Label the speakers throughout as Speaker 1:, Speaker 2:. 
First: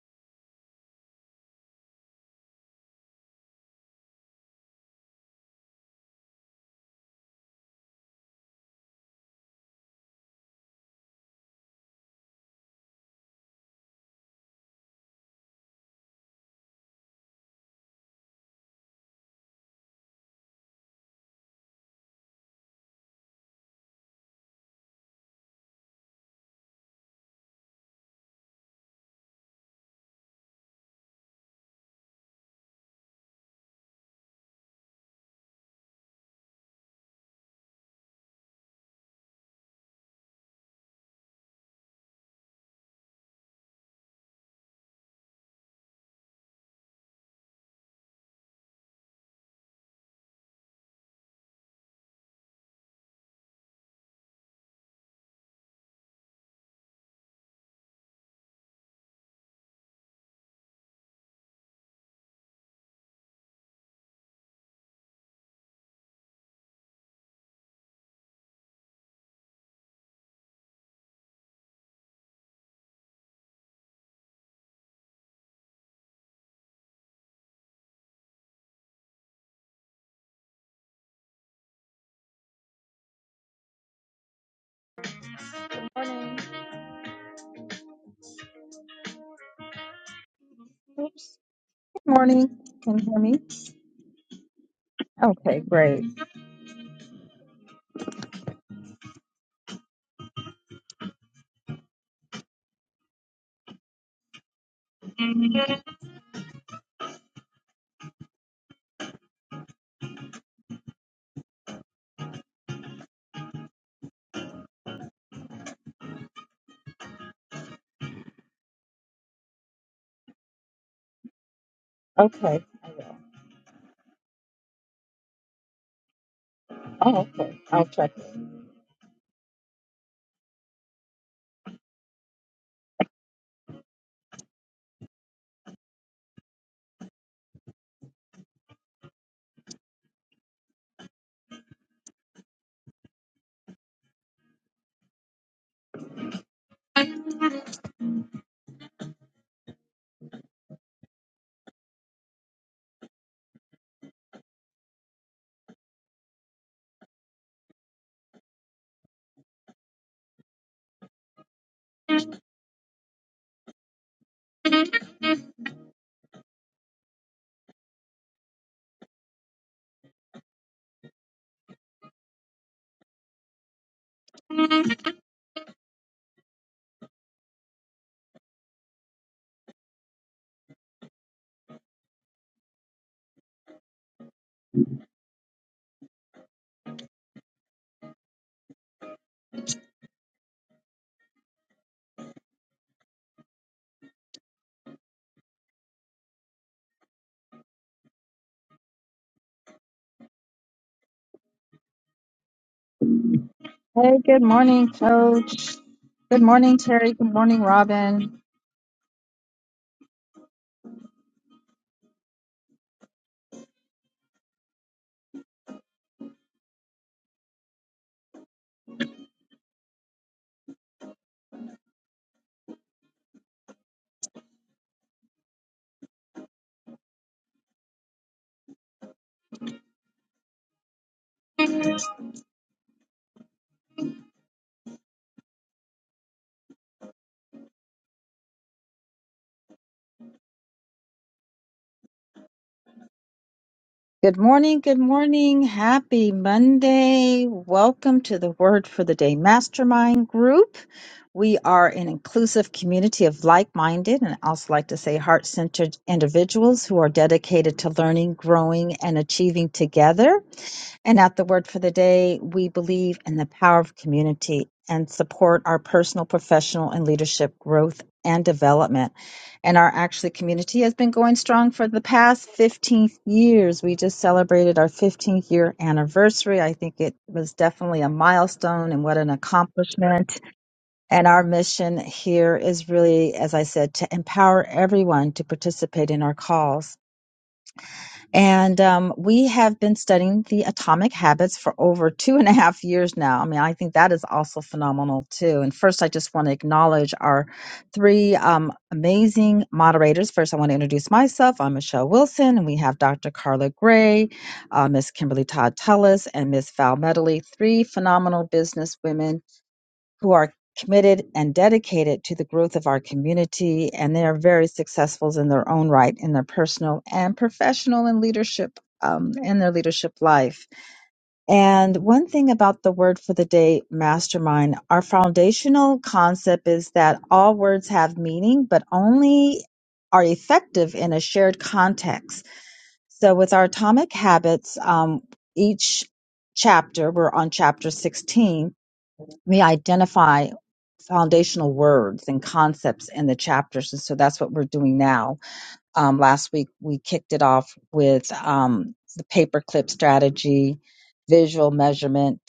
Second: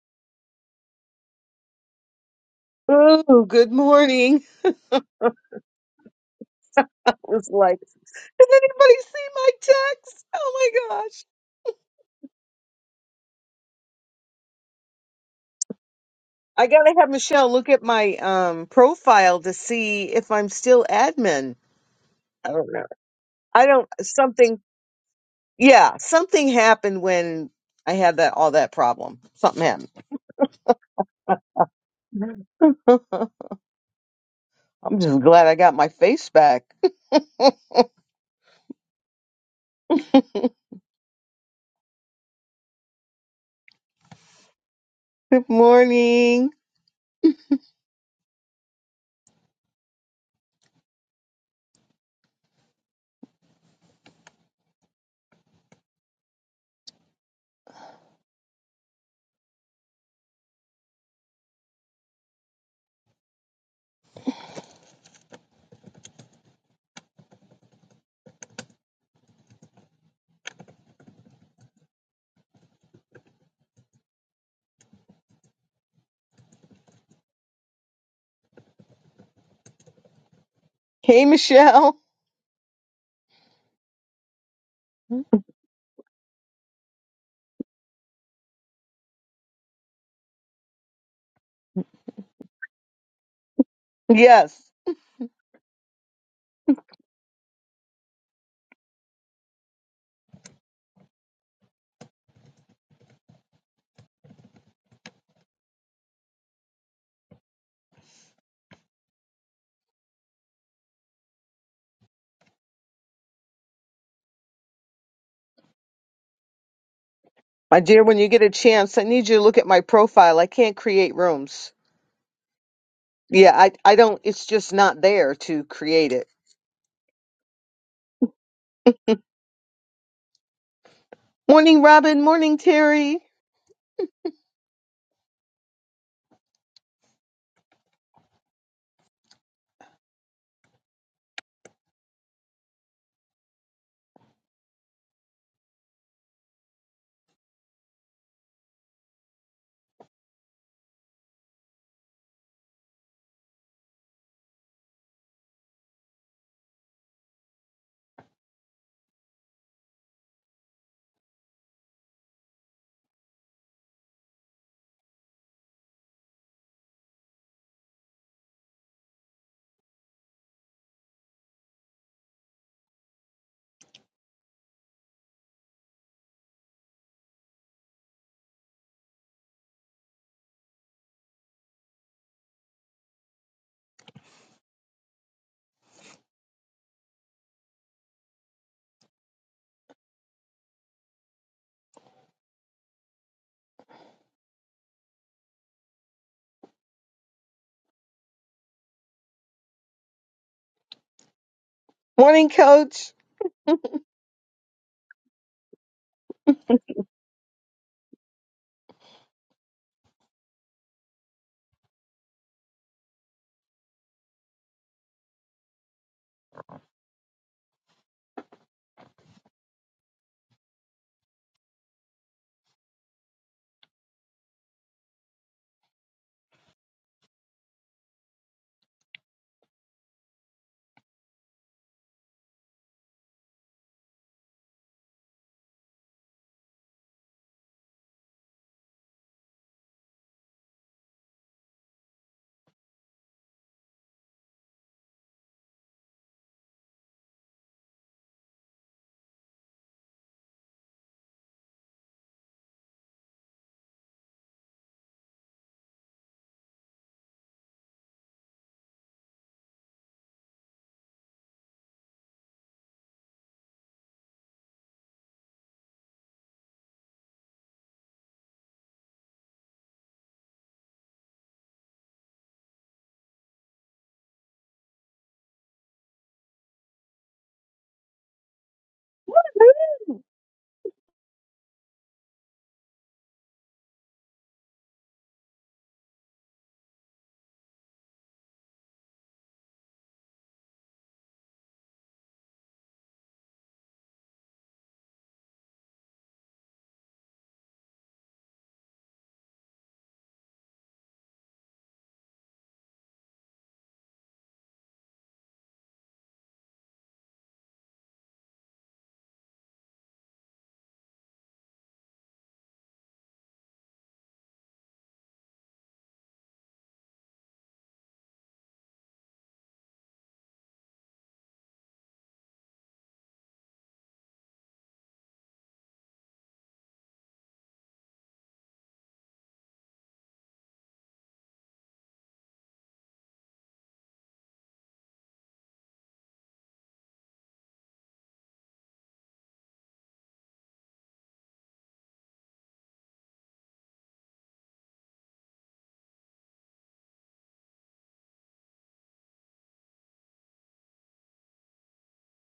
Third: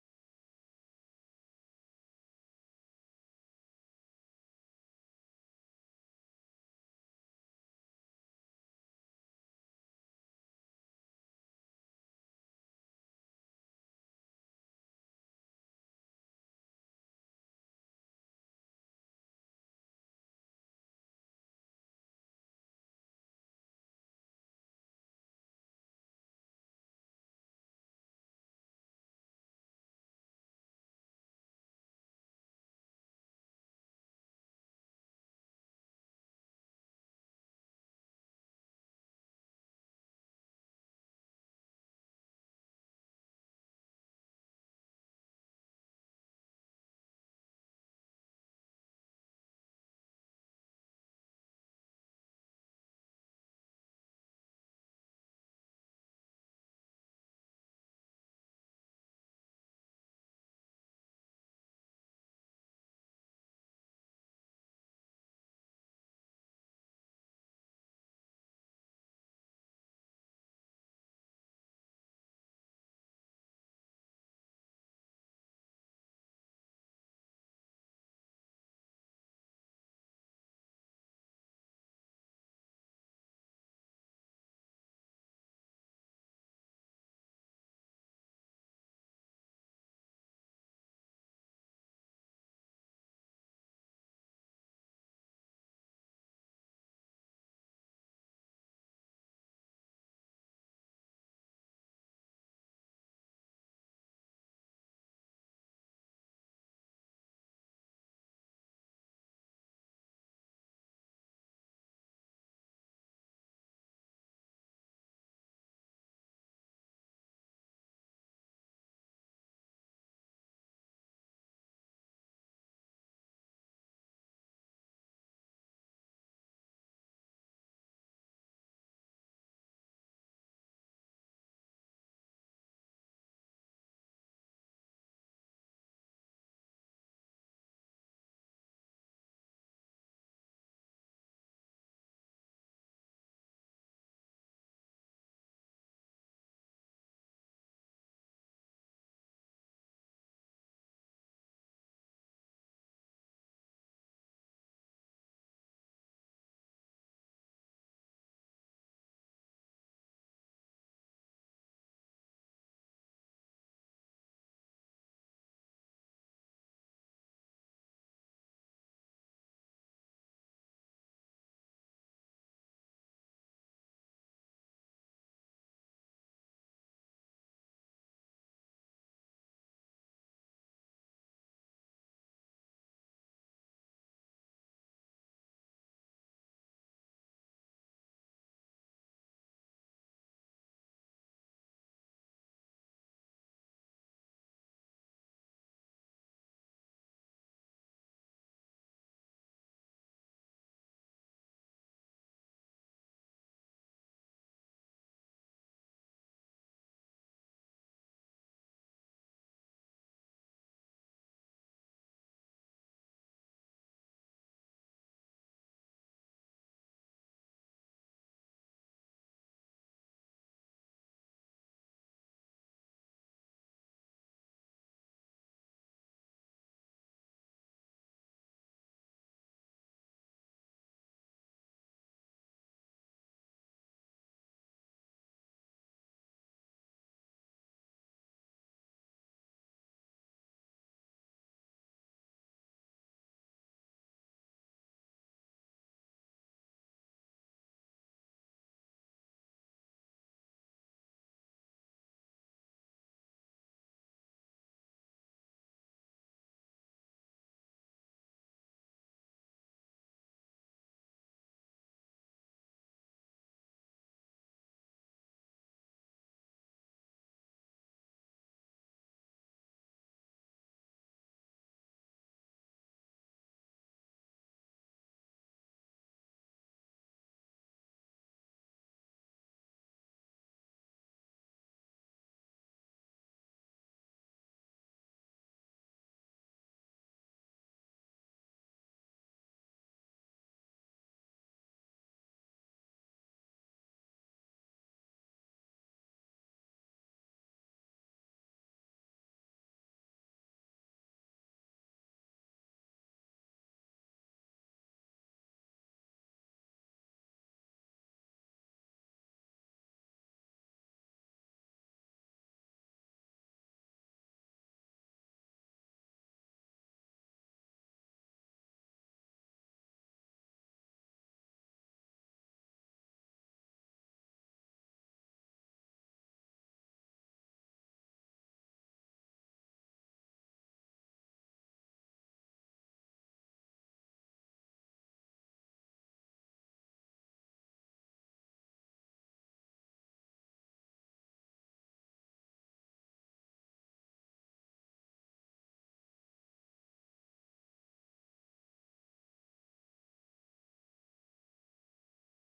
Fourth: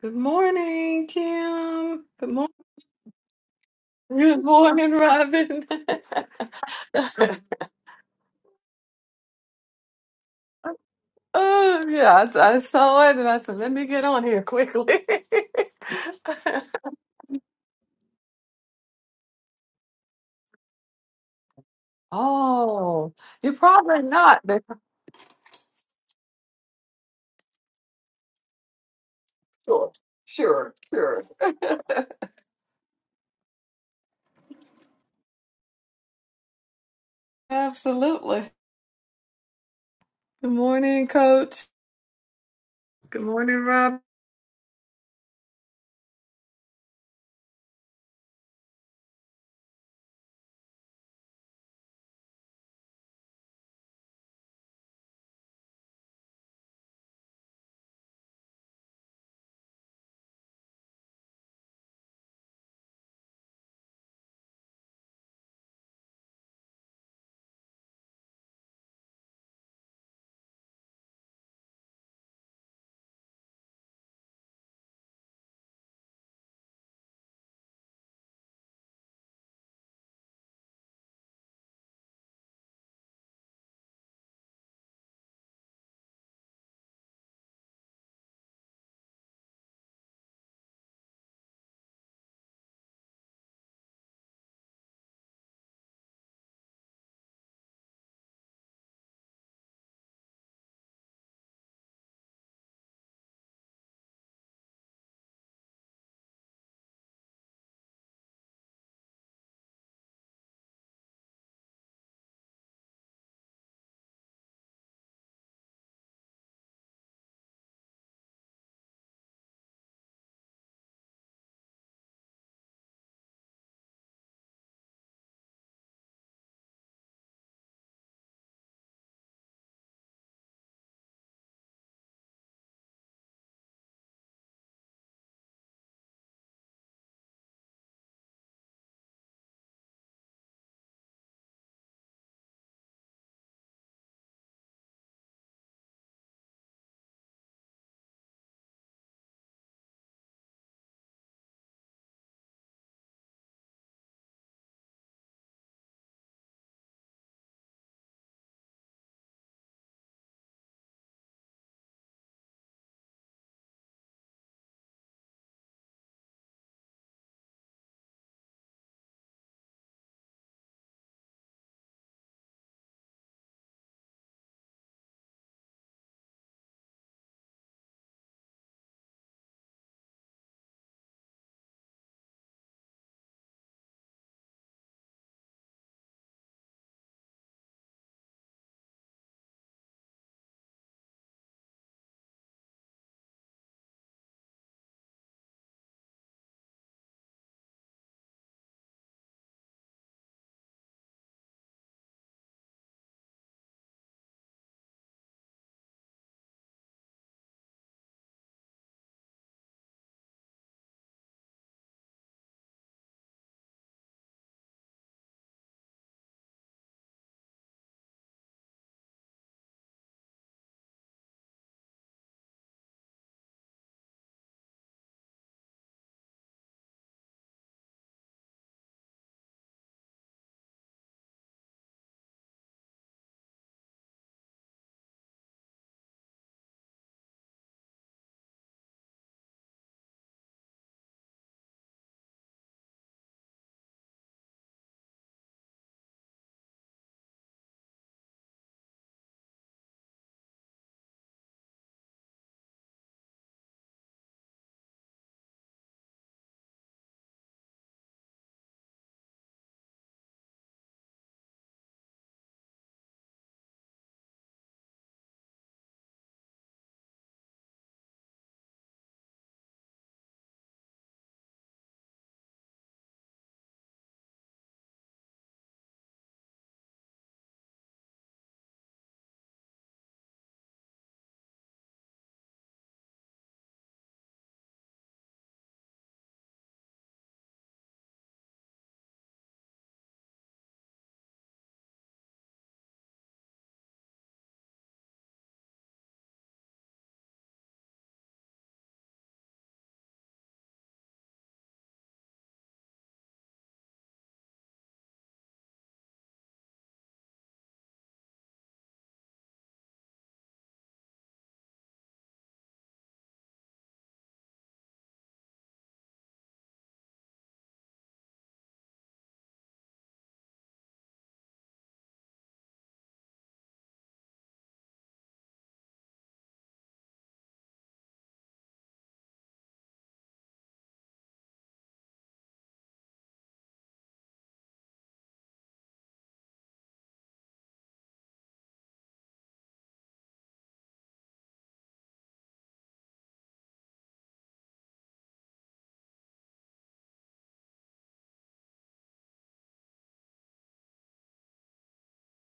Speaker 1: Good morning, Kim. Good morning.
Speaker 2: Oh, good morning.
Speaker 1: Good morning, Robin.
Speaker 2: I was like, has anybody seen my text? Oh my gosh.
Speaker 1: oh yeah, I, I saw it and I said, let me get on here quickly.
Speaker 2: I gotta have Michelle look at my um profile to see if I'm still admin. I don't know.
Speaker 1: oh, you're
Speaker 2: I don't
Speaker 1: probably not,
Speaker 2: something
Speaker 1: but
Speaker 2: yeah, something happened when I had that all that problem. Something happened.
Speaker 1: sure, sure, sure.
Speaker 2: I'm just glad I got my face back.
Speaker 1: Absolutely. Good morning, Coach. Good morning, Rob.
Speaker 2: Good morning. Hey Michelle.
Speaker 3: Morning. Can you hear me?
Speaker 2: Yes.
Speaker 3: Okay, great.
Speaker 2: My dear, when you get a chance, I need you to look at my profile. I can't create rooms.
Speaker 3: Okay.
Speaker 2: Yeah, I I don't it's just not there to create it.
Speaker 3: Oh, okay. I'll check.
Speaker 2: Morning Robin, morning Terry, morning coach.
Speaker 3: Hey, good morning, Coach. Good morning, Terry. Good morning, Robin. Good morning. Good morning. Happy Monday. Welcome to the Word for the Day Mastermind Group. We are an inclusive community of like minded and I also like to say heart centered individuals who are dedicated to learning, growing, and achieving together. And at the word for the day, we believe in the power of community and support our personal, professional, and leadership growth and development. And our actually community has been going strong for the past 15 years. We just celebrated our 15th year anniversary. I think it was definitely a milestone and what an accomplishment. And our mission here is really, as I said, to empower everyone to participate in our calls and um, we have been studying the atomic habits for over two and a half years now. I mean, I think that is also phenomenal, too. And first, I just want to acknowledge our three um, amazing moderators. First, I want to introduce myself. I'm Michelle Wilson, and we have Dr. Carla Gray, uh, Miss Kimberly Todd Tullis, and Miss Val Medley, three phenomenal business women who are committed and dedicated to the growth of our community, and they are very successful in their own right in their personal and professional and leadership um, in their leadership life. And one thing about the word for the day, mastermind, our foundational concept is that all words have meaning, but only are effective in a shared context. So with our atomic habits, um, each chapter, we're on chapter 16, we identify foundational words and concepts in the chapters. And so that's what we're doing now. Um, last week, we kicked it off with um, the paperclip strategy, visual measurement,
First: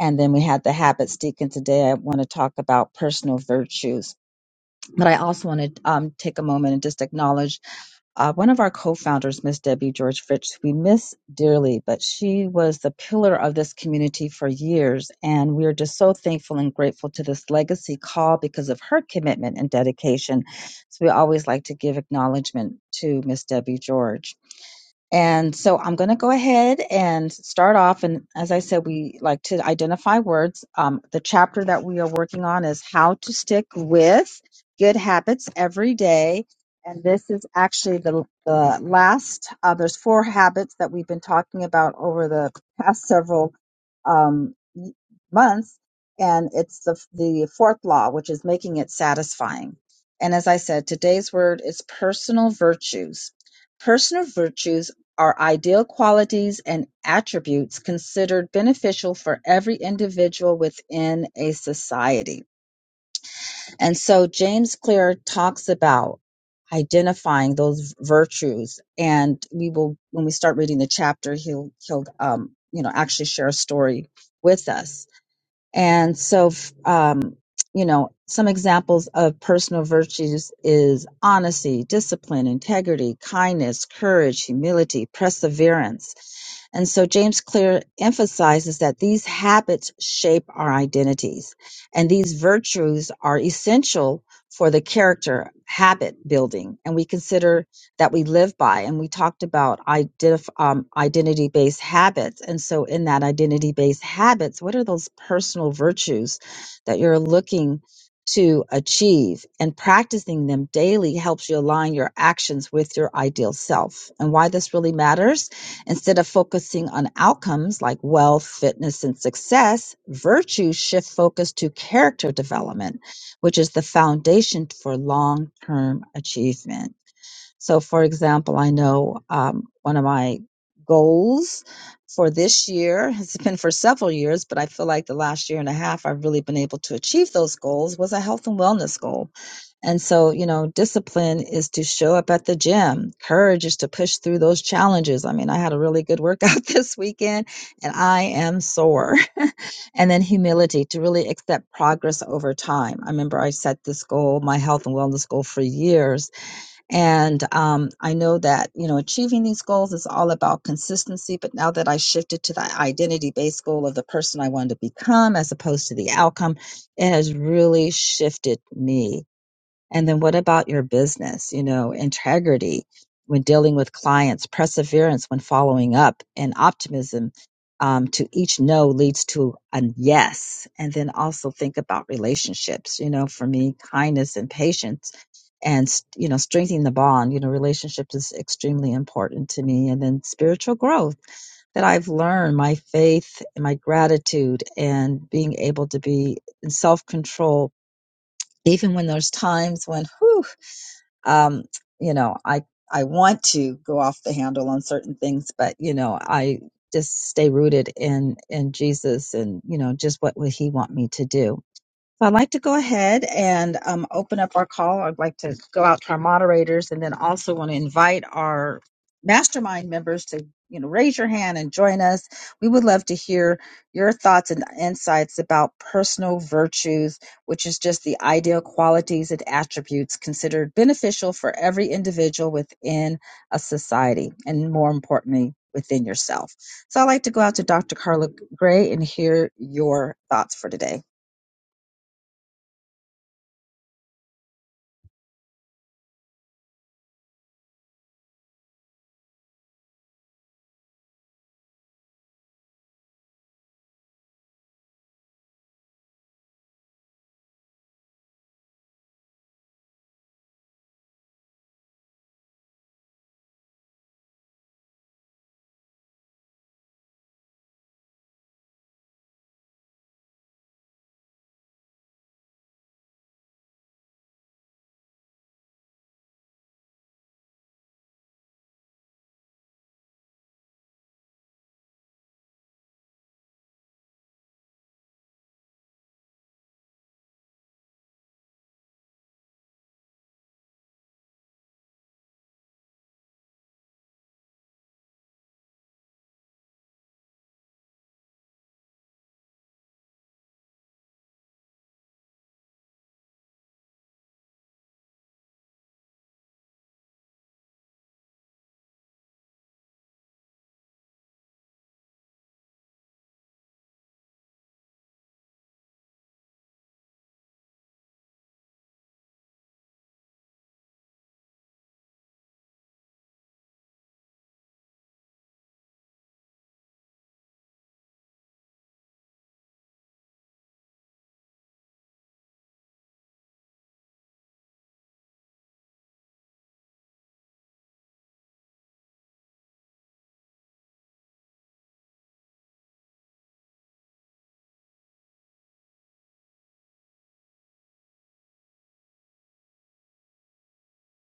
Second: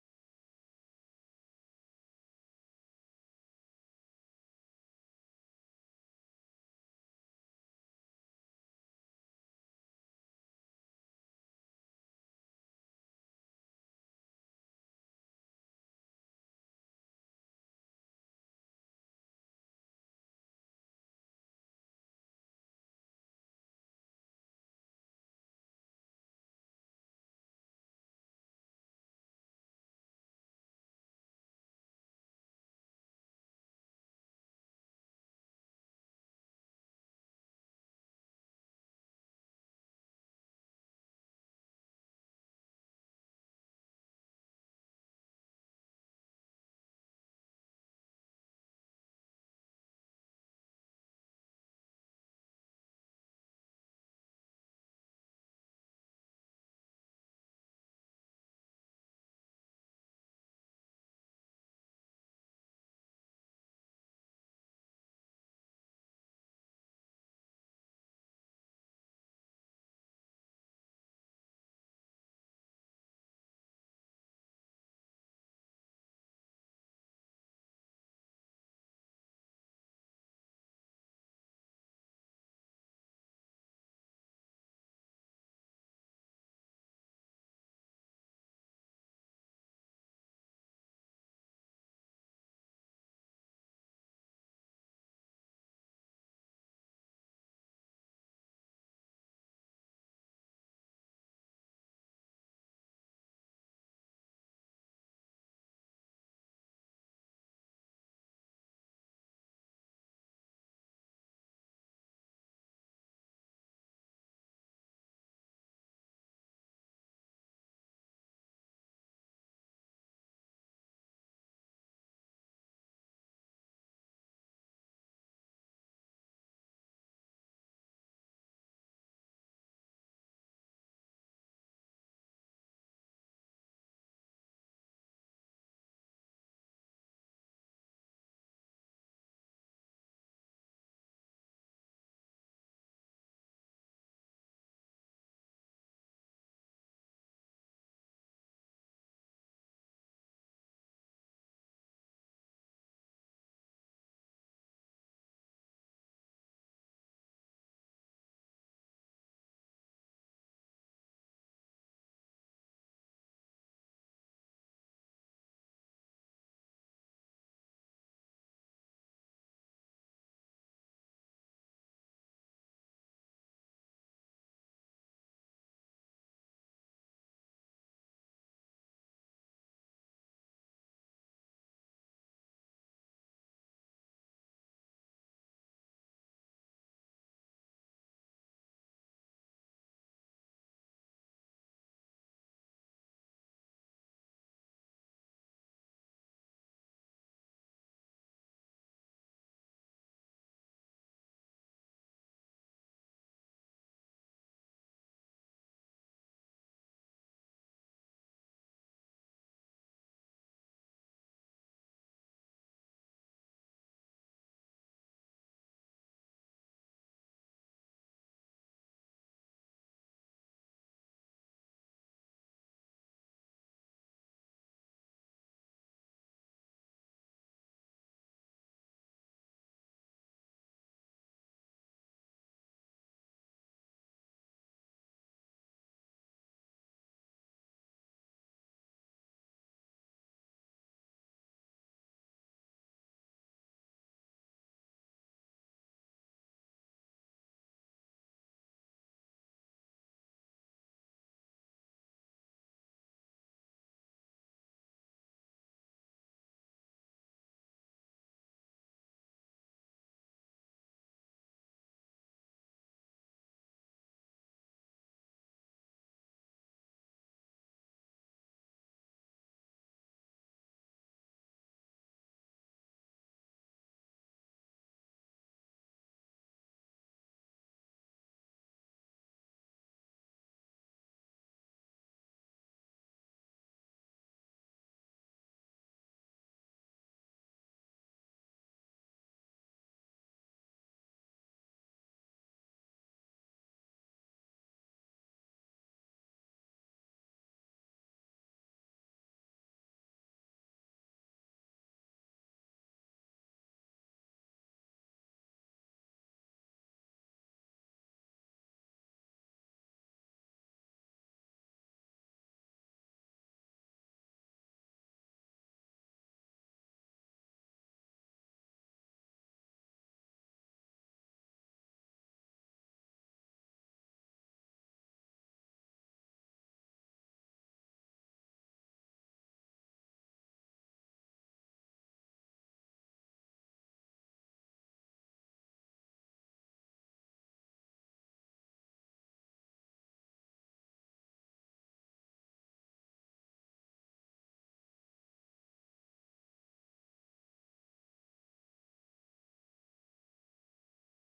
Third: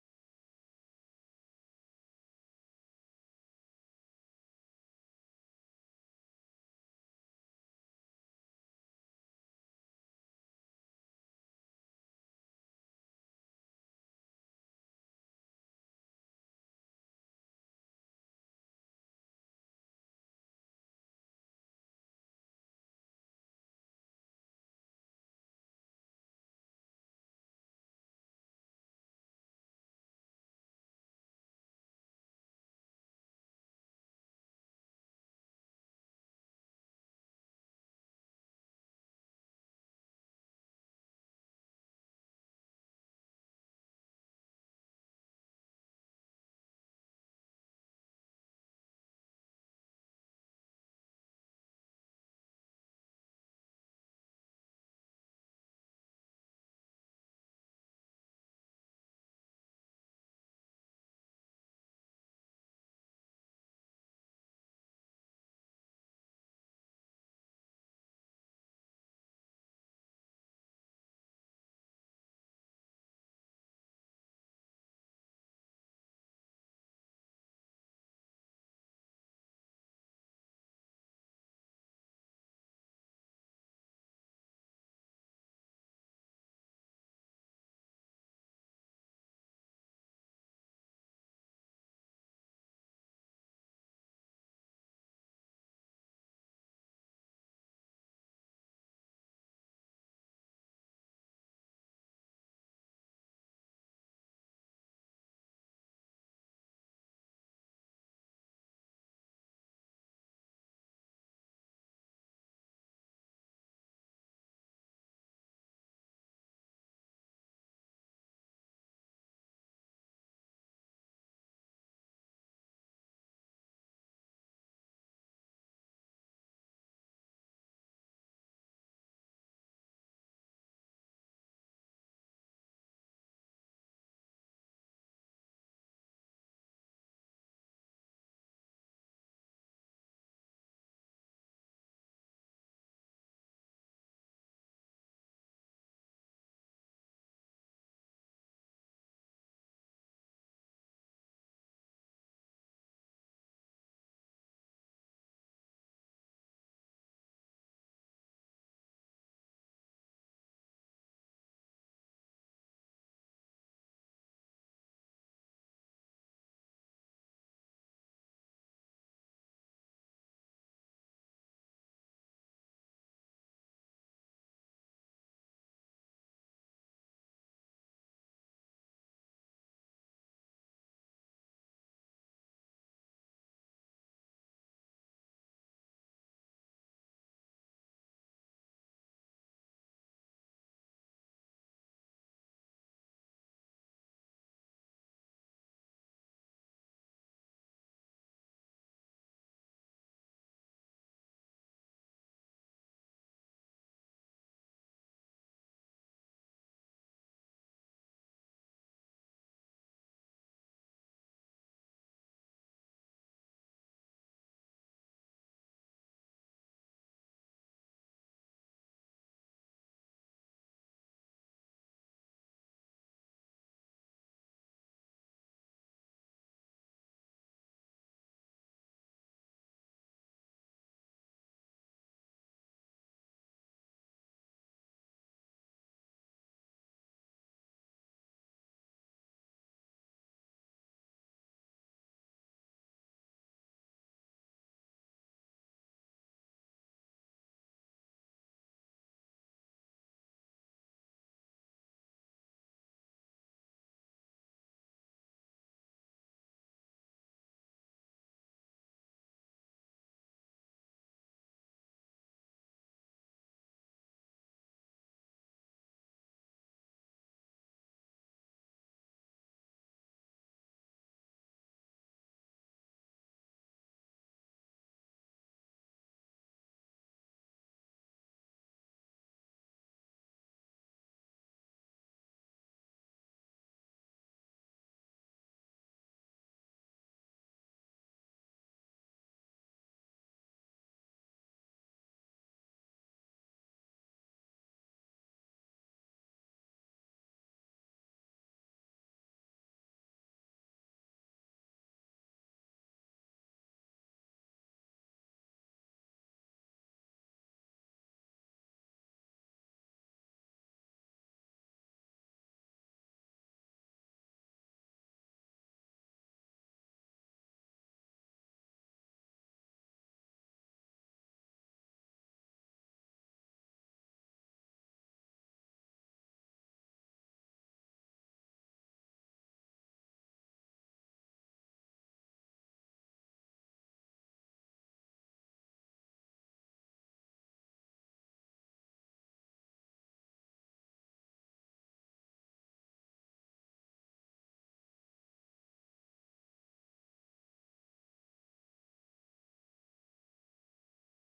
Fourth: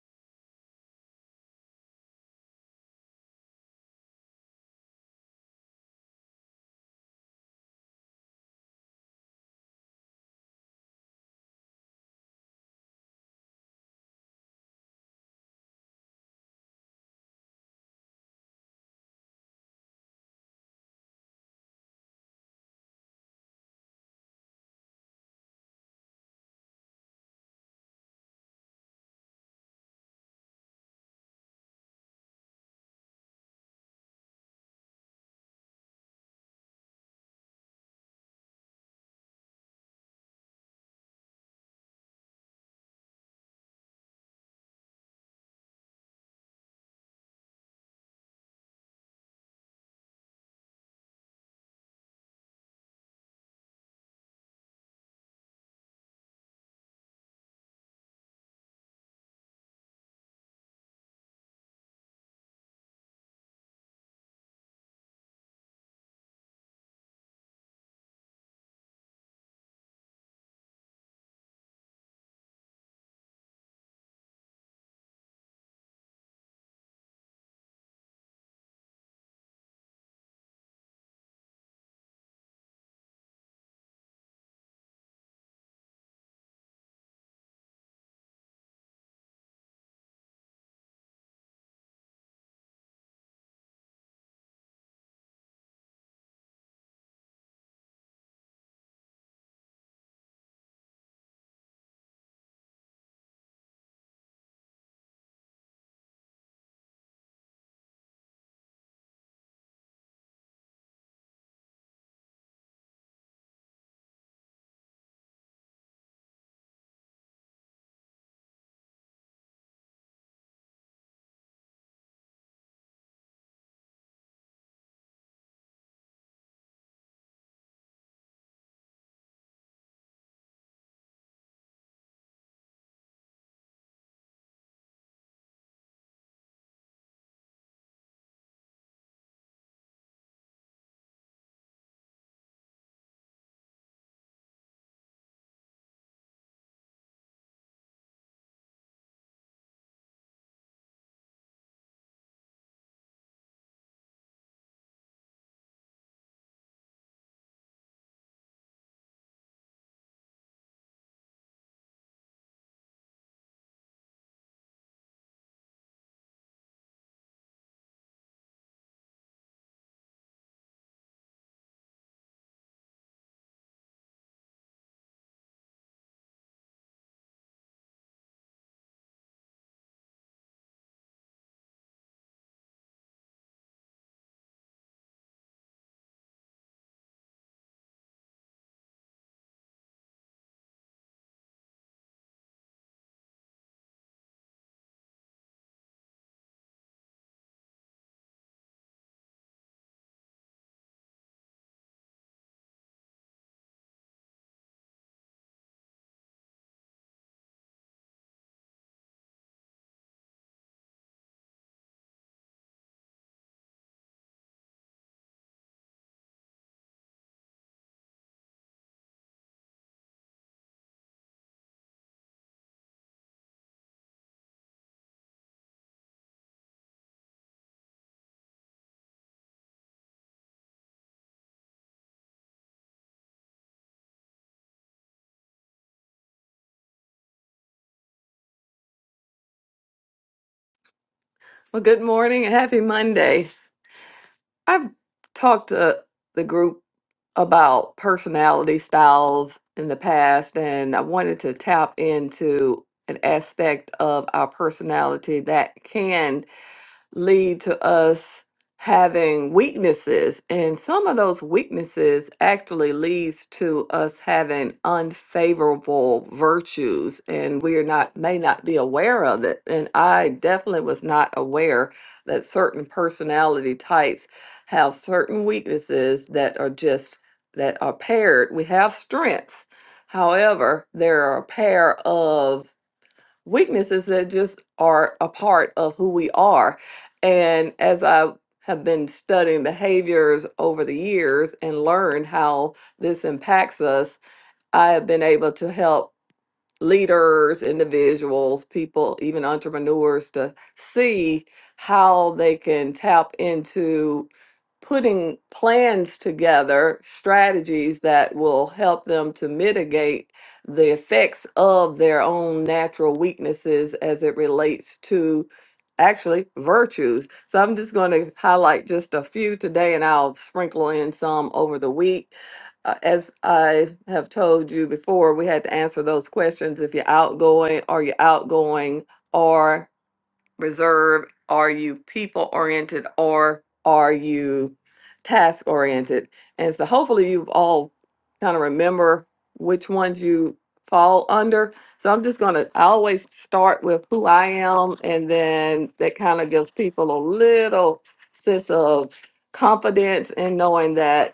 Speaker 3: and then we had the habits deacon And today. I want to talk about personal virtues, but I also want to um, take a moment and just acknowledge uh, one of our co-founders, Miss Debbie George Fritz, who we miss dearly, but she was the pillar of this community for years, and we are just so thankful and grateful to this legacy call because of her commitment and dedication. So we always like to give acknowledgement to Miss Debbie George. And so I'm going to go ahead and start off. And as I said, we like to identify words. Um, the chapter that we are working on is how to stick with good habits every day. And this is actually the, the last, uh, there's four habits that we've been talking about over the past several um, y- months. And it's the, the fourth law, which is making it satisfying. And as I said, today's word is personal virtues personal virtues are ideal qualities and attributes considered beneficial for every individual within a society. And so James Clear talks about identifying those virtues and we will when we start reading the chapter he'll he'll um you know actually share a story with us and so, f- um, you know, some examples of personal virtues is honesty, discipline, integrity, kindness, courage, humility, perseverance. And so James Clear emphasizes that these habits shape our identities and these virtues are essential for the character habit building. And we consider that we live by. And we talked about identif- um, identity based habits. And so, in that identity based habits, what are those personal virtues that you're looking to achieve? And practicing them daily helps you align your actions with your ideal self. And why this really matters instead of focusing on outcomes like wealth, fitness, and success, virtues shift focus to character development, which is the foundation for long term achievement. So, for example, I know um, one of my goals for this year has been for several years, but I feel like the last year and a half I've really been able to achieve those goals was a health and wellness goal. And so, you know, discipline is to show up at the gym, courage is to push through those challenges. I mean, I had a really good workout this weekend and I am sore. And then humility to really accept progress over time. I remember I set this goal, my health and wellness goal, for years and um, I know that, you know, achieving these goals is all about consistency. But now that I shifted to that identity based goal of the person I wanted to become as opposed to the outcome, it has really shifted me and then what about your business? You know, integrity when dealing with clients, perseverance when following up, and optimism um, to each no leads to a yes. And then also think about relationships. You know, for me, kindness and patience and you know strengthening the bond you know relationships is extremely important to me and then spiritual growth that I've learned, my faith, and my gratitude, and being able to be in self control, even when there's times when, whew, um, you know, I I want to go off the handle on certain things, but you know, I just stay rooted in in Jesus and you know just what would He want me to do. So I'd like to go ahead and um, open up our call. I'd like to go out to our moderators and then also want to invite our mastermind members to, you know, raise your hand and join us. We would love to hear your thoughts and insights about personal virtues, which is just the ideal qualities and attributes considered beneficial for every individual within a society and more importantly, within yourself. So I'd like to go out to Dr. Carla Gray and hear your thoughts for today.
Speaker 1: Well, good morning and happy Monday. I've talked to the group about personality styles in the past, and I wanted to tap into an aspect of our personality that can lead to us having weaknesses and some of those weaknesses actually leads to us having unfavorable virtues and we are not may not be aware of it and i definitely was not aware that certain personality types have certain weaknesses that are just that are paired we have strengths however there are a pair of weaknesses that just are a part of who we are. And as I have been studying behaviors over the years and learned how this impacts us, I have been able to help leaders, individuals, people, even entrepreneurs to see how they can tap into putting plans together, strategies that will help them to mitigate the effects of their own natural weaknesses as it relates to actually virtues. So I'm just going to highlight just a few today and I'll sprinkle in some over the week uh, as I have told you before, we had to answer those questions. If you're outgoing, are you outgoing or reserved? Are you people oriented or are you task oriented? And so hopefully you've all kind of remember which ones you fall under. So I'm just going to, I always start with who I am. And then that kind of gives people a little sense of confidence in knowing that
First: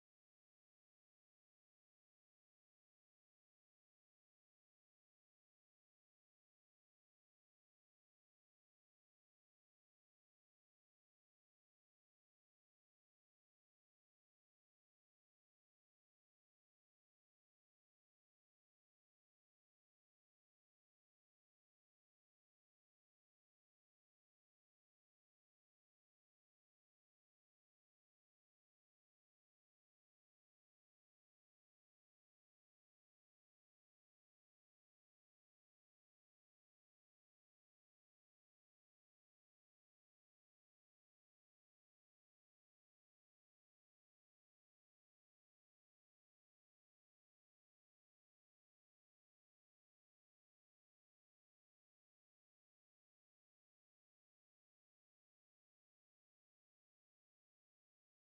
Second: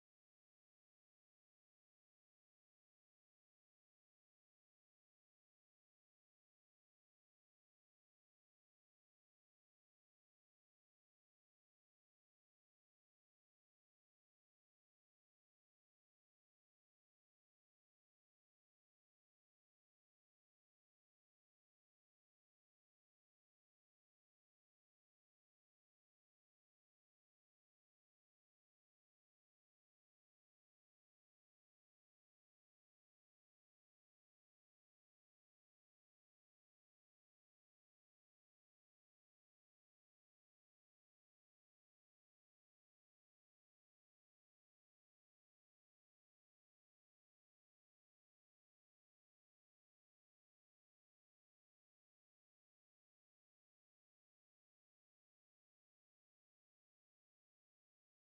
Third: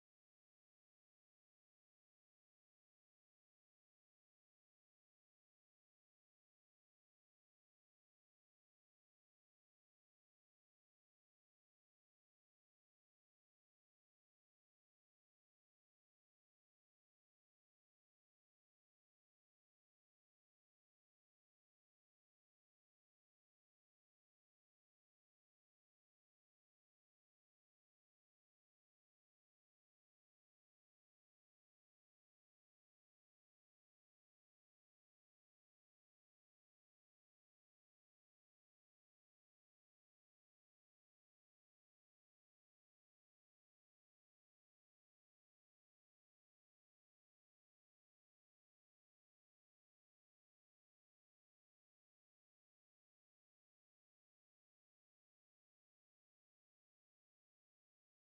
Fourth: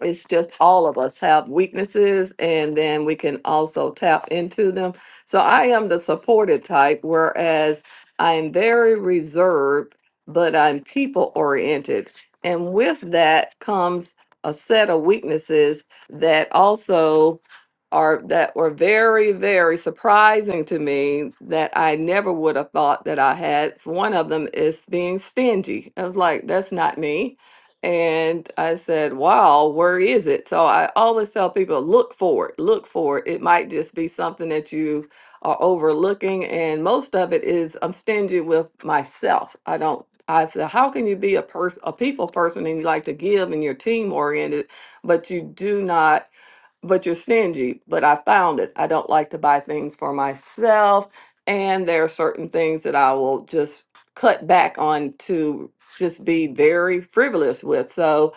Speaker 1: it's just all of us have weaknesses and then we can also tap into them. So I am the supported type, whereas I'm very reserved, but I'm people oriented. And with that comes a set of weaknesses that also are that were very, very surprising to me that I never would have thought that I had. One of them is being stingy. I was like, that's not me and I said, wow, where is it? So I always tell people, look for it, look for it. It might just be something that you are overlooking. And most of it is I'm stingy with myself. I don't, I said, how can you be a person, a people person and you like to give and you're team oriented, but you do not but you're stingy. But I found it. I don't like to buy things for myself. And there are certain things that I will just cut back on to just be very frivolous with. So,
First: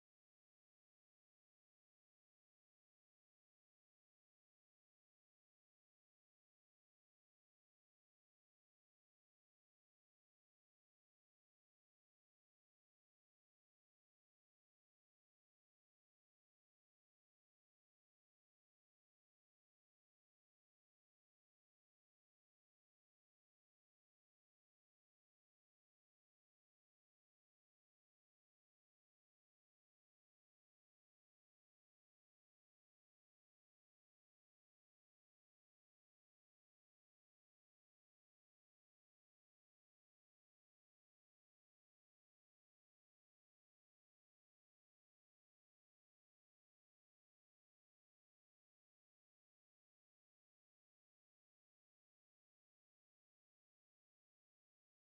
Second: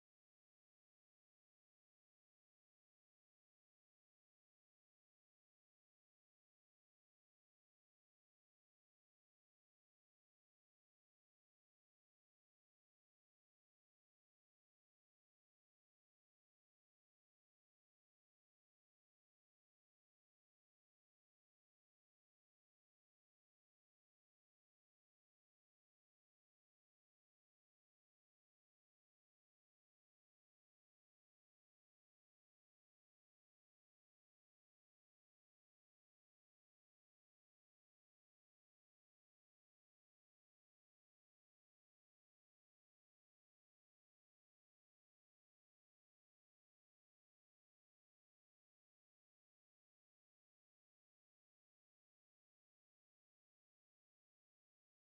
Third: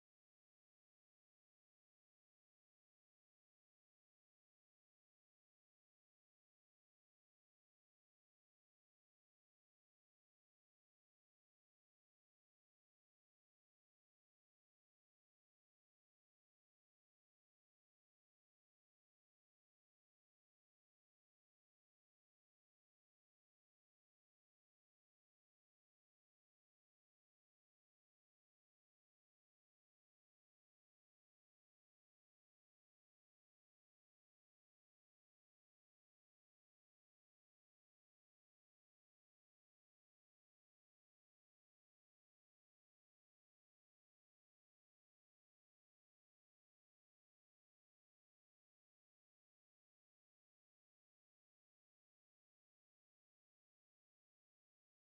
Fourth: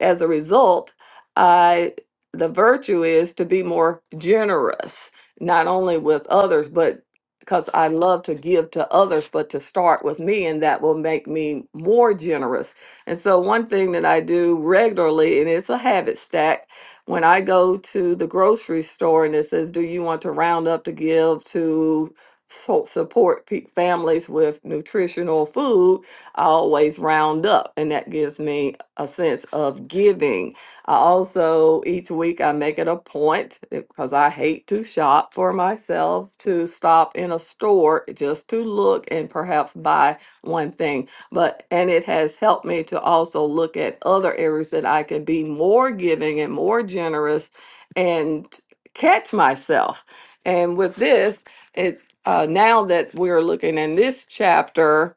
Speaker 1: as a result, I the virtue is to be more generous, not only with others, but because I love to give to others, but to start with me, and that will make me more generous. And so, one thing that I do regularly, and it's a habit stack, when I go to the grocery store and it says, Do you want to round up to give to so- support pe- families with nutritional food? I always round up, and that gives me a sense of giving. I also, each week, I make it a point because I hate to shop for myself to stop in a store just to look and perhaps buy one thing. But, and it has helped me to also look at other areas that I can be more giving and more generous and catch myself. And with this, it, uh, now that we're looking in this chapter,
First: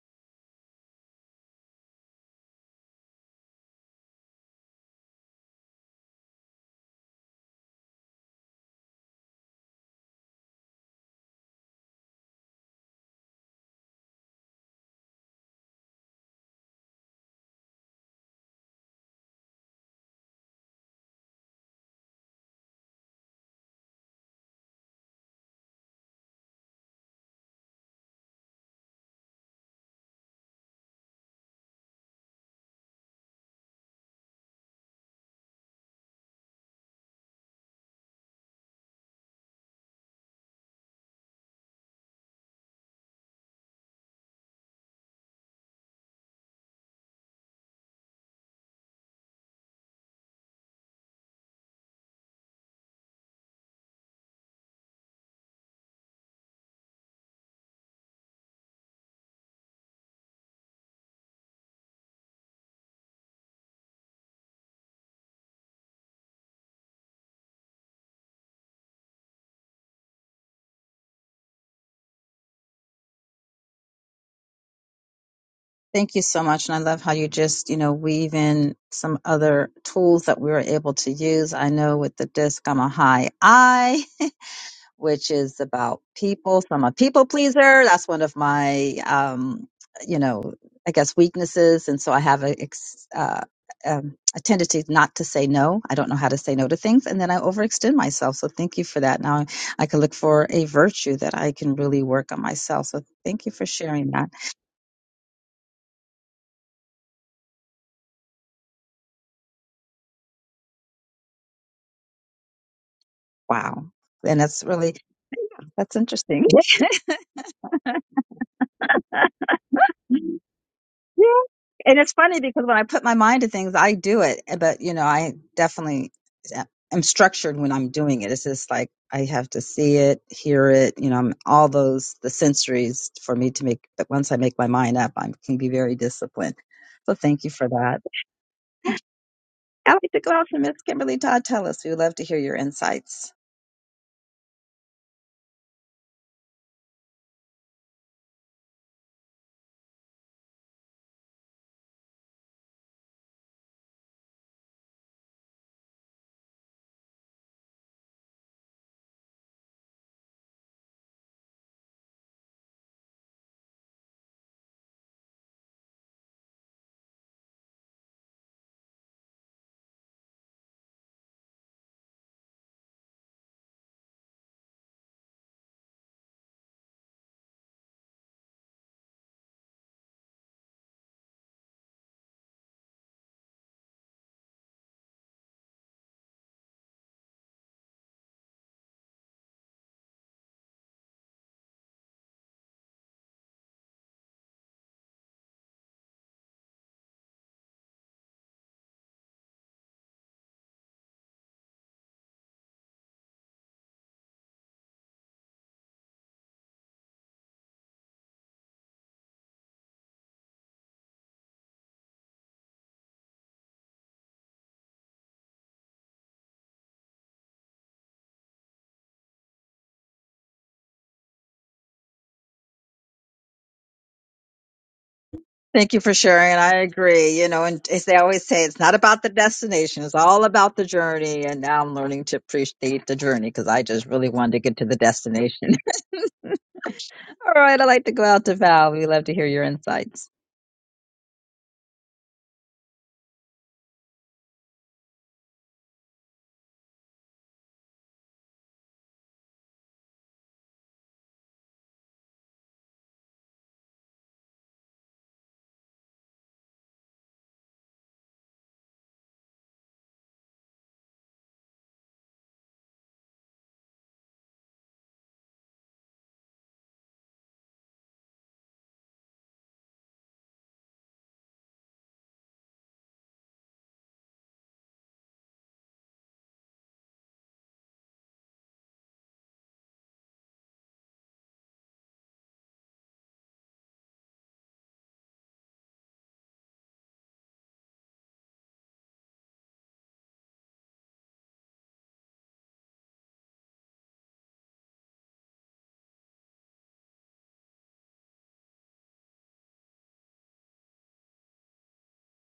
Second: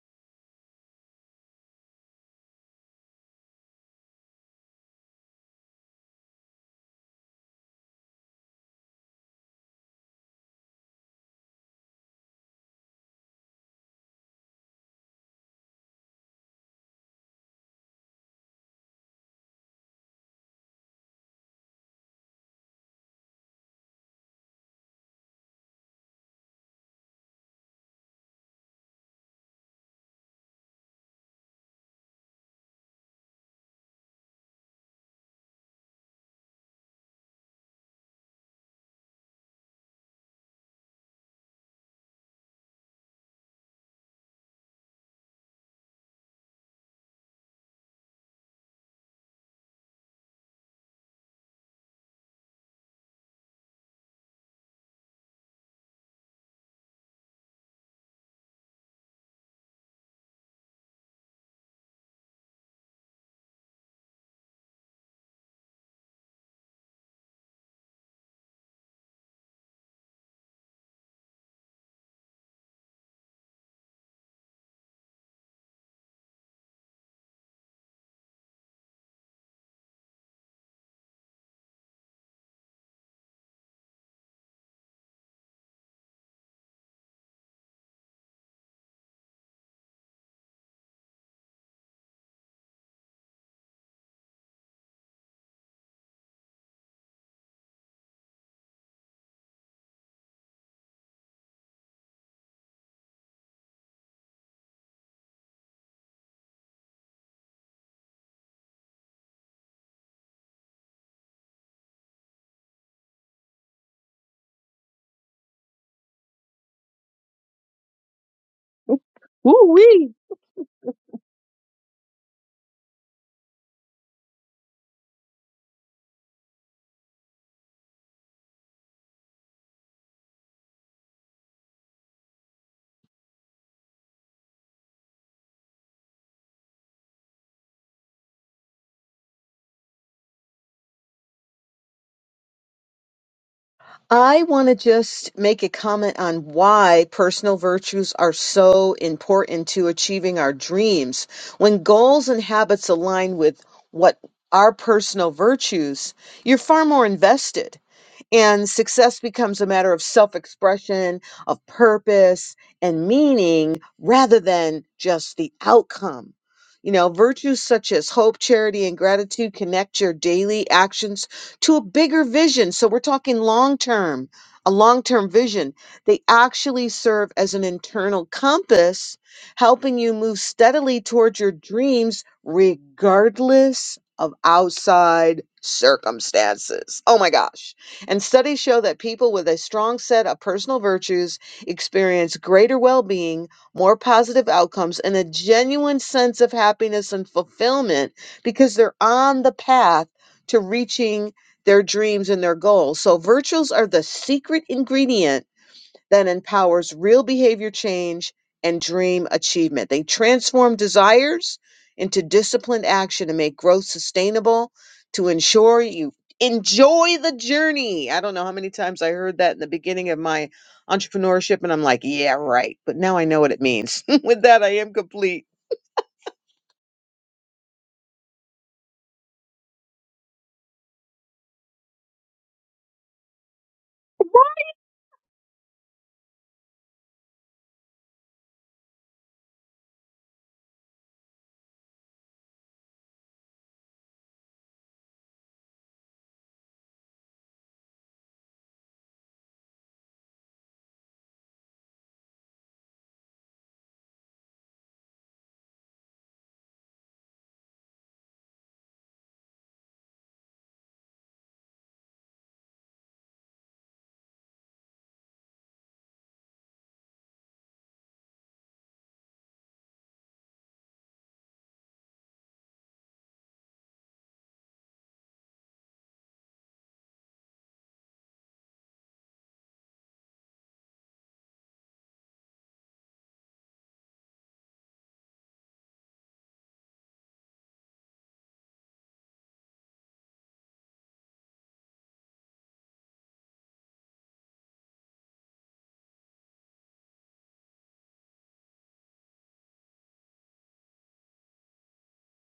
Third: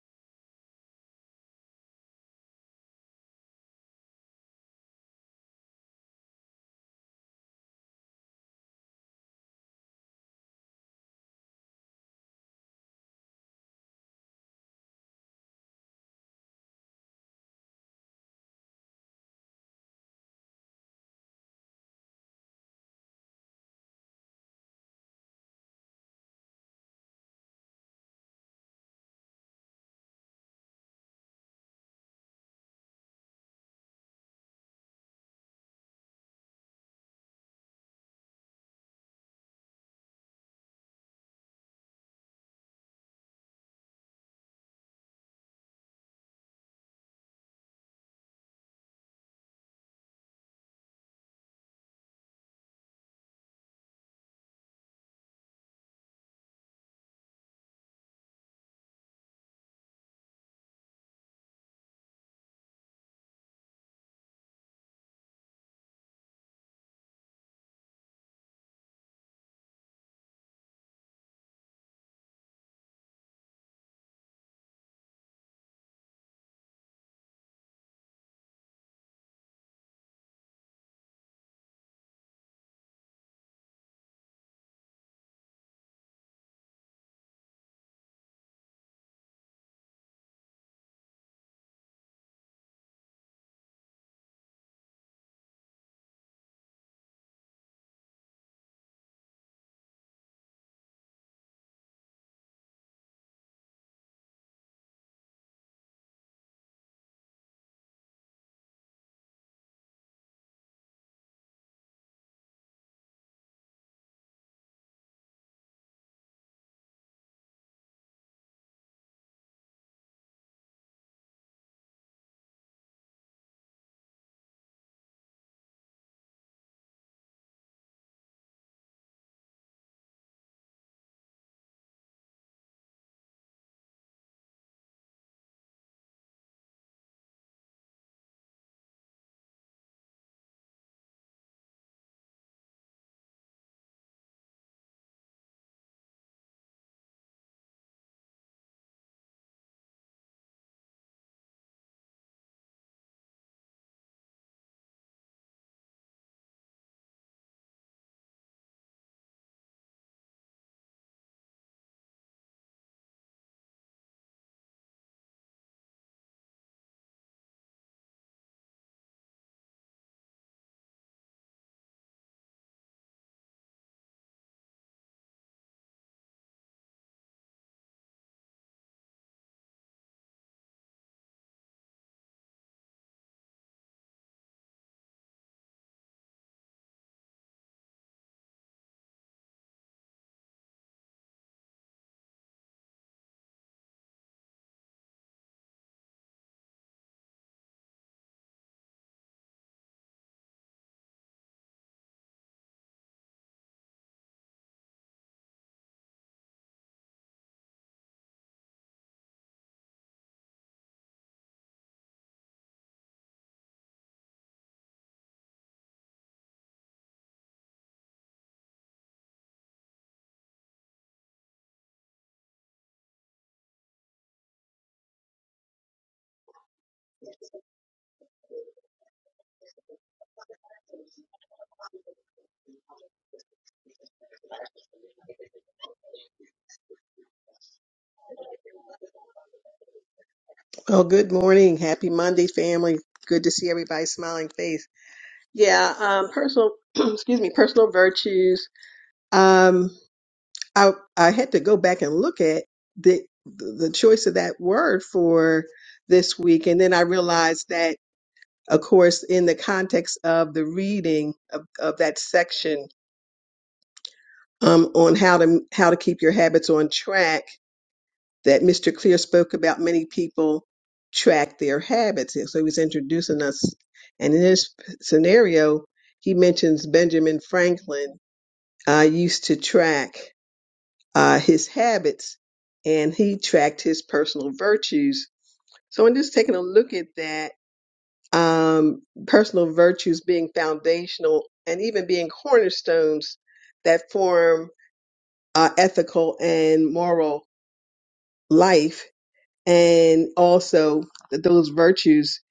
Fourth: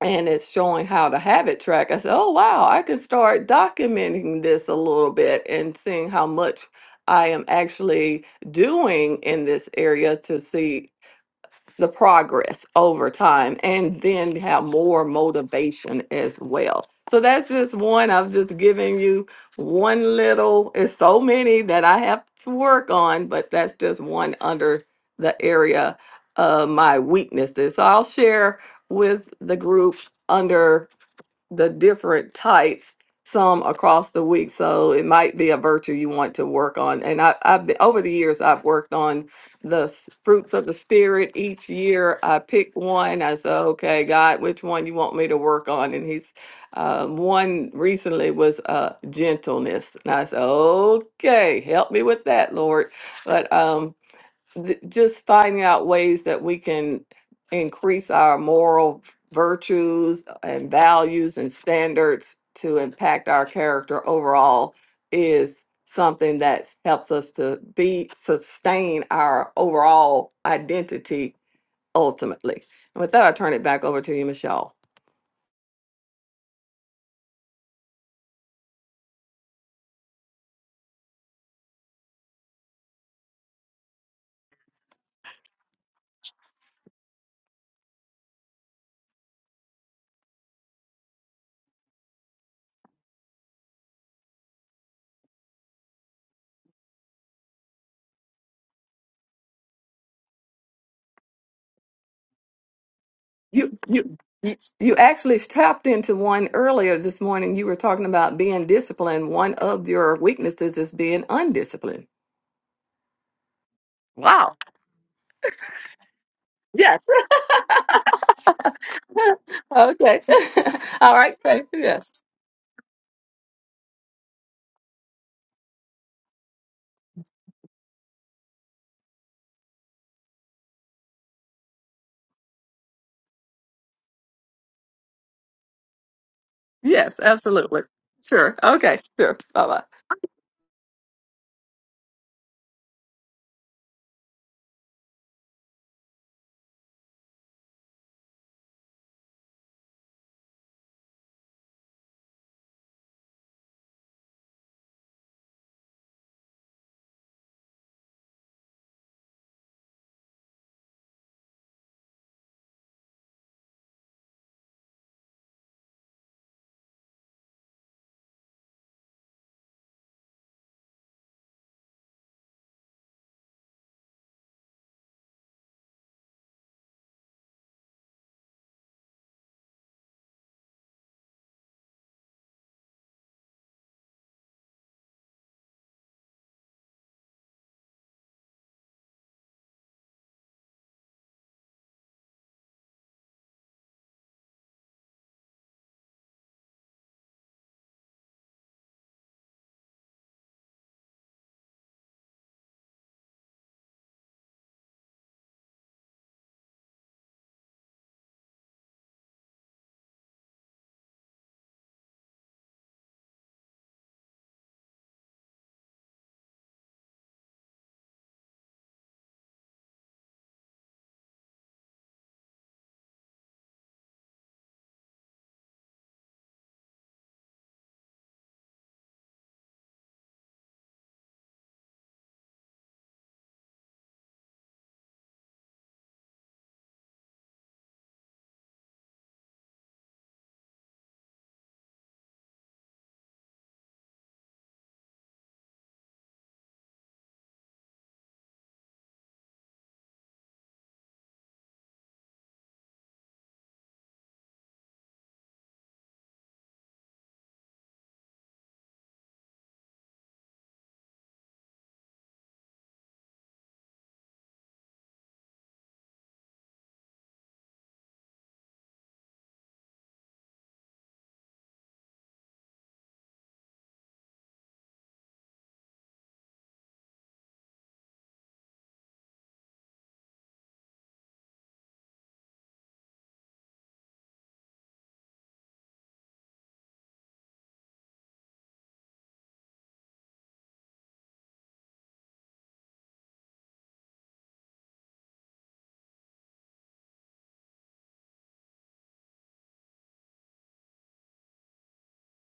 Speaker 1: and it's showing how to habit track. I said, oh, wow, I can start documenting this a little bit and seeing how much I am actually doing in this area to see the progress over time and then have more motivation as well. So that's just one. I'm just giving you one little, it's so many that I have to work on, but that's just one under the area of my weaknesses. So I'll share with the group under the different types some across the week so it might be a virtue you want to work on and I, i've been, over the years i've worked on the s- fruits of the spirit each year i pick one i said okay god which one you want me to work on and he's um, one recently was uh, gentleness and i said okay help me with that lord but um, th- just finding out ways that we can increase our moral virtues and values and standards to impact our character overall is something that helps us to be sustain our overall identity ultimately. And with that, I turn it back over to you, Michelle.
Speaker 3: Thank you so much. And I love how you just, you know, weave in some other tools that we were able to use. I know with the disc, I'm a high I. which is about people. So I'm a people pleaser. That's one of my, um, you know, I guess weaknesses. And so I have a, ex- uh, um, a tendency not to say no. I don't know how to say no to things. And then I overextend myself. So thank you for that. Now I can look for a virtue that I can really work on myself. So thank you for
Speaker 1: You
Speaker 3: sharing
Speaker 1: you
Speaker 3: that.
Speaker 1: you you actually tapped into one earlier this morning. You were talking about being disciplined. One of your weaknesses is being undisciplined.
Speaker 3: Wow. And
Speaker 1: Wow.
Speaker 3: that's really, that's interesting.
Speaker 1: Yes.
Speaker 2: Woo wee.
Speaker 1: okay. All
Speaker 3: Yeah.
Speaker 1: right. Thank
Speaker 3: And it's
Speaker 1: Yes.
Speaker 3: funny because when I put my mind to things, I do it. eh, But, you know, I definitely eh, am structured when I'm doing it. It's just like I have to see it, hear it, you know, I'm- all those, the sensories for me to make. But once I make my mind up, I can be very disciplined. So
Speaker 1: Yes.
Speaker 3: thank you for
Speaker 1: Absolutely.
Speaker 3: that.
Speaker 1: Sure. Okay. Sure. Bye bye.
Speaker 3: I'd like to go out to Miss Kimberly Todd Tell us. We would love to hear your insights.
Speaker 2: I want to just make a comment on why personal virtues are so important to achieving our dreams. When goals and habits align with what our personal virtues, you're far more invested. And success becomes a matter of self expression, of purpose and meaning rather than just the outcome. You know, virtues such as hope, charity, and gratitude connect your daily actions to a bigger vision. So we're talking long term, a long term vision. They actually serve as an internal compass, helping you move steadily towards your dreams regardless of outside circumstances. Oh my gosh. And studies show that people with a strong set of personal virtues experience greater well being, more positive outcomes, and a genuine sense of happiness and fulfillment because they're on the path to reaching their dreams and their goals. So, virtues are the secret ingredient that empowers real behavior change and dream achievement. They transform desires into disciplined action to make growth sustainable, to ensure you enjoy the journey. I don't know how many times I heard that in the beginning of my entrepreneurship, and I'm like, yeah, right. But now I know what it means. With that, I am complete.
Speaker 3: Thank you for sharing. And I agree. You know, and as they always say, it's not about the destination, it's all about the journey. And now I'm learning to appreciate the journey because I just really wanted to get to the destination. all right. I'd like to go out to Val. We'd love to hear your insights.
Speaker 4: Well, good morning. Happy Monday, family. Good to see everybody's smiling face. Yeah, um, personal, excuse me, personal virtues. Um, I, I had to go back and look at the, the choice of that word for this week. And then I realized that, of course, in the context of the reading of, of that section, um, on how to, how to keep your habits on track, that Mr. Clear spoke about many people track their habits. And So he was introducing us. And in this p- scenario, he mentions Benjamin Franklin uh, used to track uh, his habits and he tracked his personal virtues. So in just taking a look at that, um, personal virtues being foundational and even being cornerstones that form uh, ethical and moral life and also that those virtues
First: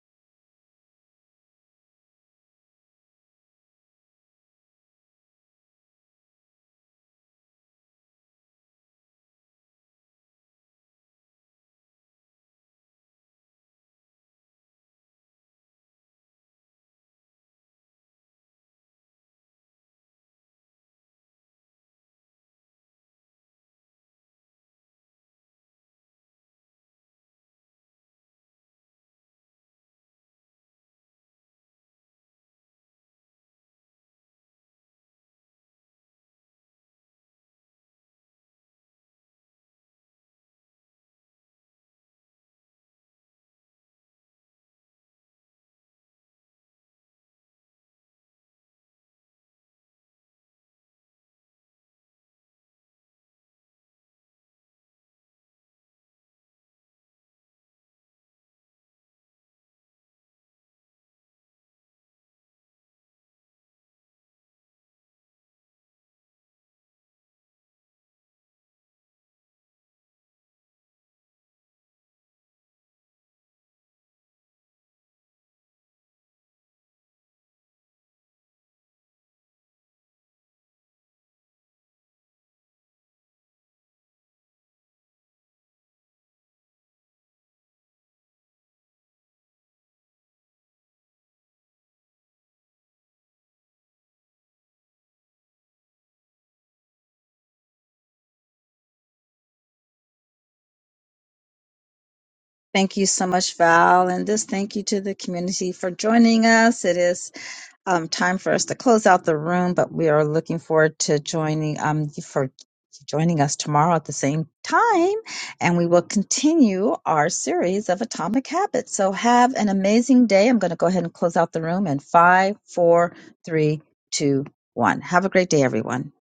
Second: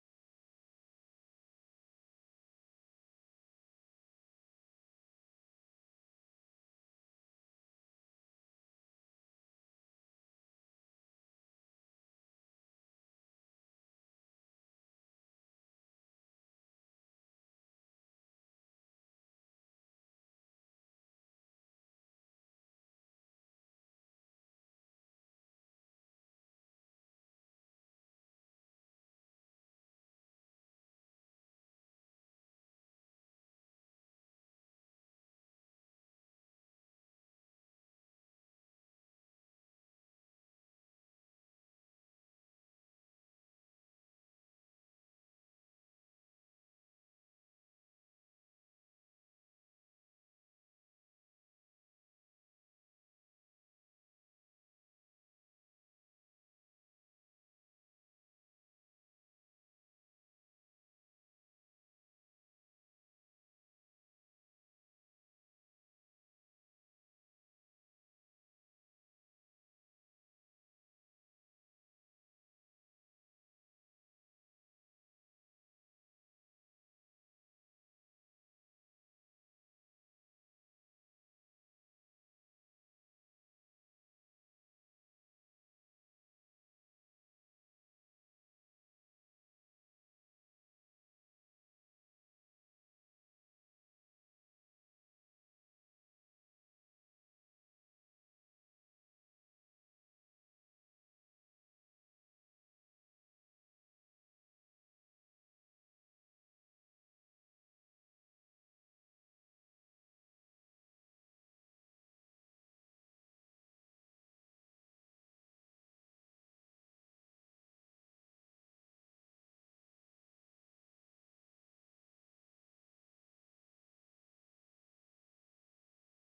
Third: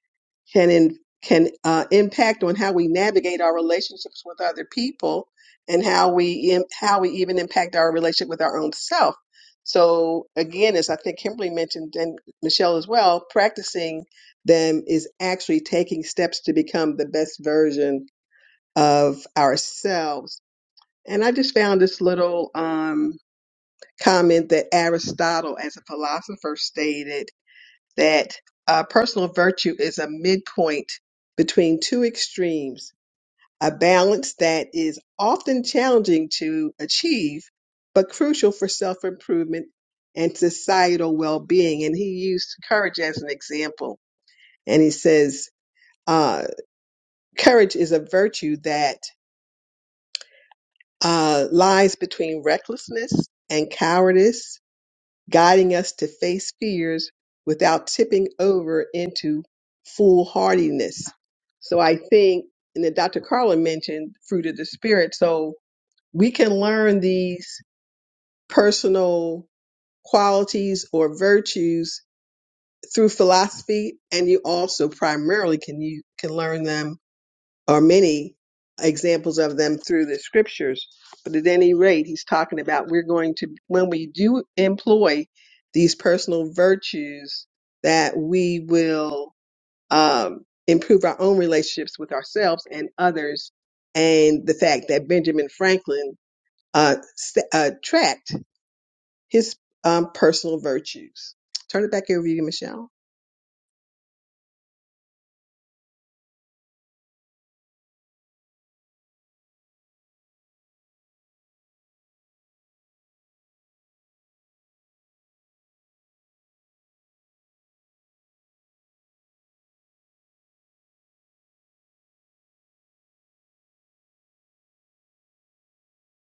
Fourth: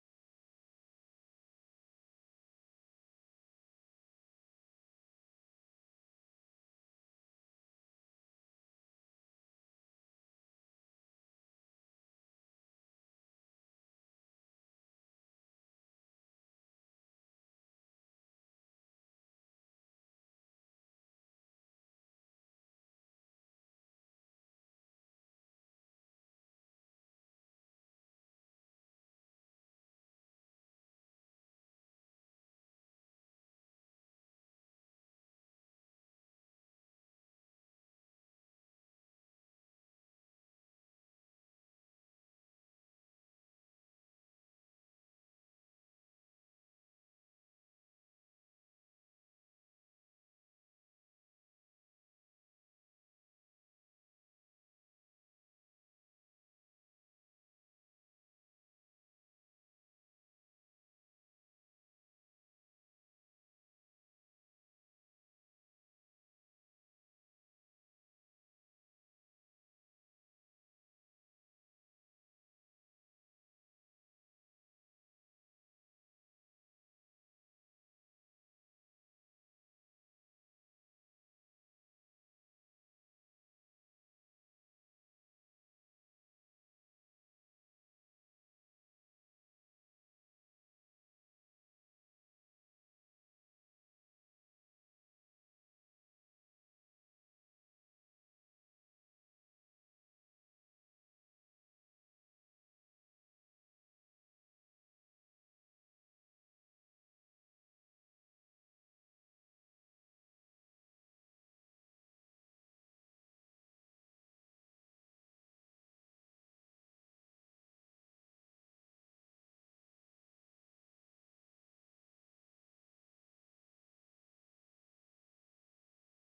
Speaker 4: can in, can uh, impact on how we navigate our relationships with other people and how we im- how we even impact our relationship with our own self. So again, as I think Kimberly mentioned and Michelle as well, practicing them is actually taking steps to become the best version of ourselves. And I just found this little um, comment that Aristotle, as a philosopher, stated that uh, personal virtue is a midpoint between two extremes, a balance that is often challenging to achieve, but crucial for self improvement and societal well being. And he used courage as an example. And he says, uh, courage is a virtue that uh, lies between recklessness and cowardice guiding us to face fears without tipping over into foolhardiness. So I think, and then Dr. Carlin mentioned fruit of the spirit. So we can learn these personal qualities or virtues through philosophy, and you also primarily can you can learn them or many examples of them through the scriptures. But at any rate, he's talking about we're going to, when we do employ these personal virtues, that we will um, improve our own relationships with ourselves and others. And the fact that Benjamin Franklin uh, s- uh, tracked his um, personal virtues. Turn it back over to you, Michelle.
Speaker 3: Thank you so much, Val. And just thank you to the community for joining us. It is um, time for us to close out the room, but we are looking forward to joining um, you for joining us tomorrow at the same time, and we will continue our series of atomic habits. So have an amazing day. I'm going to go ahead and close out the room in five, four, three, two, one. Have a great day, everyone.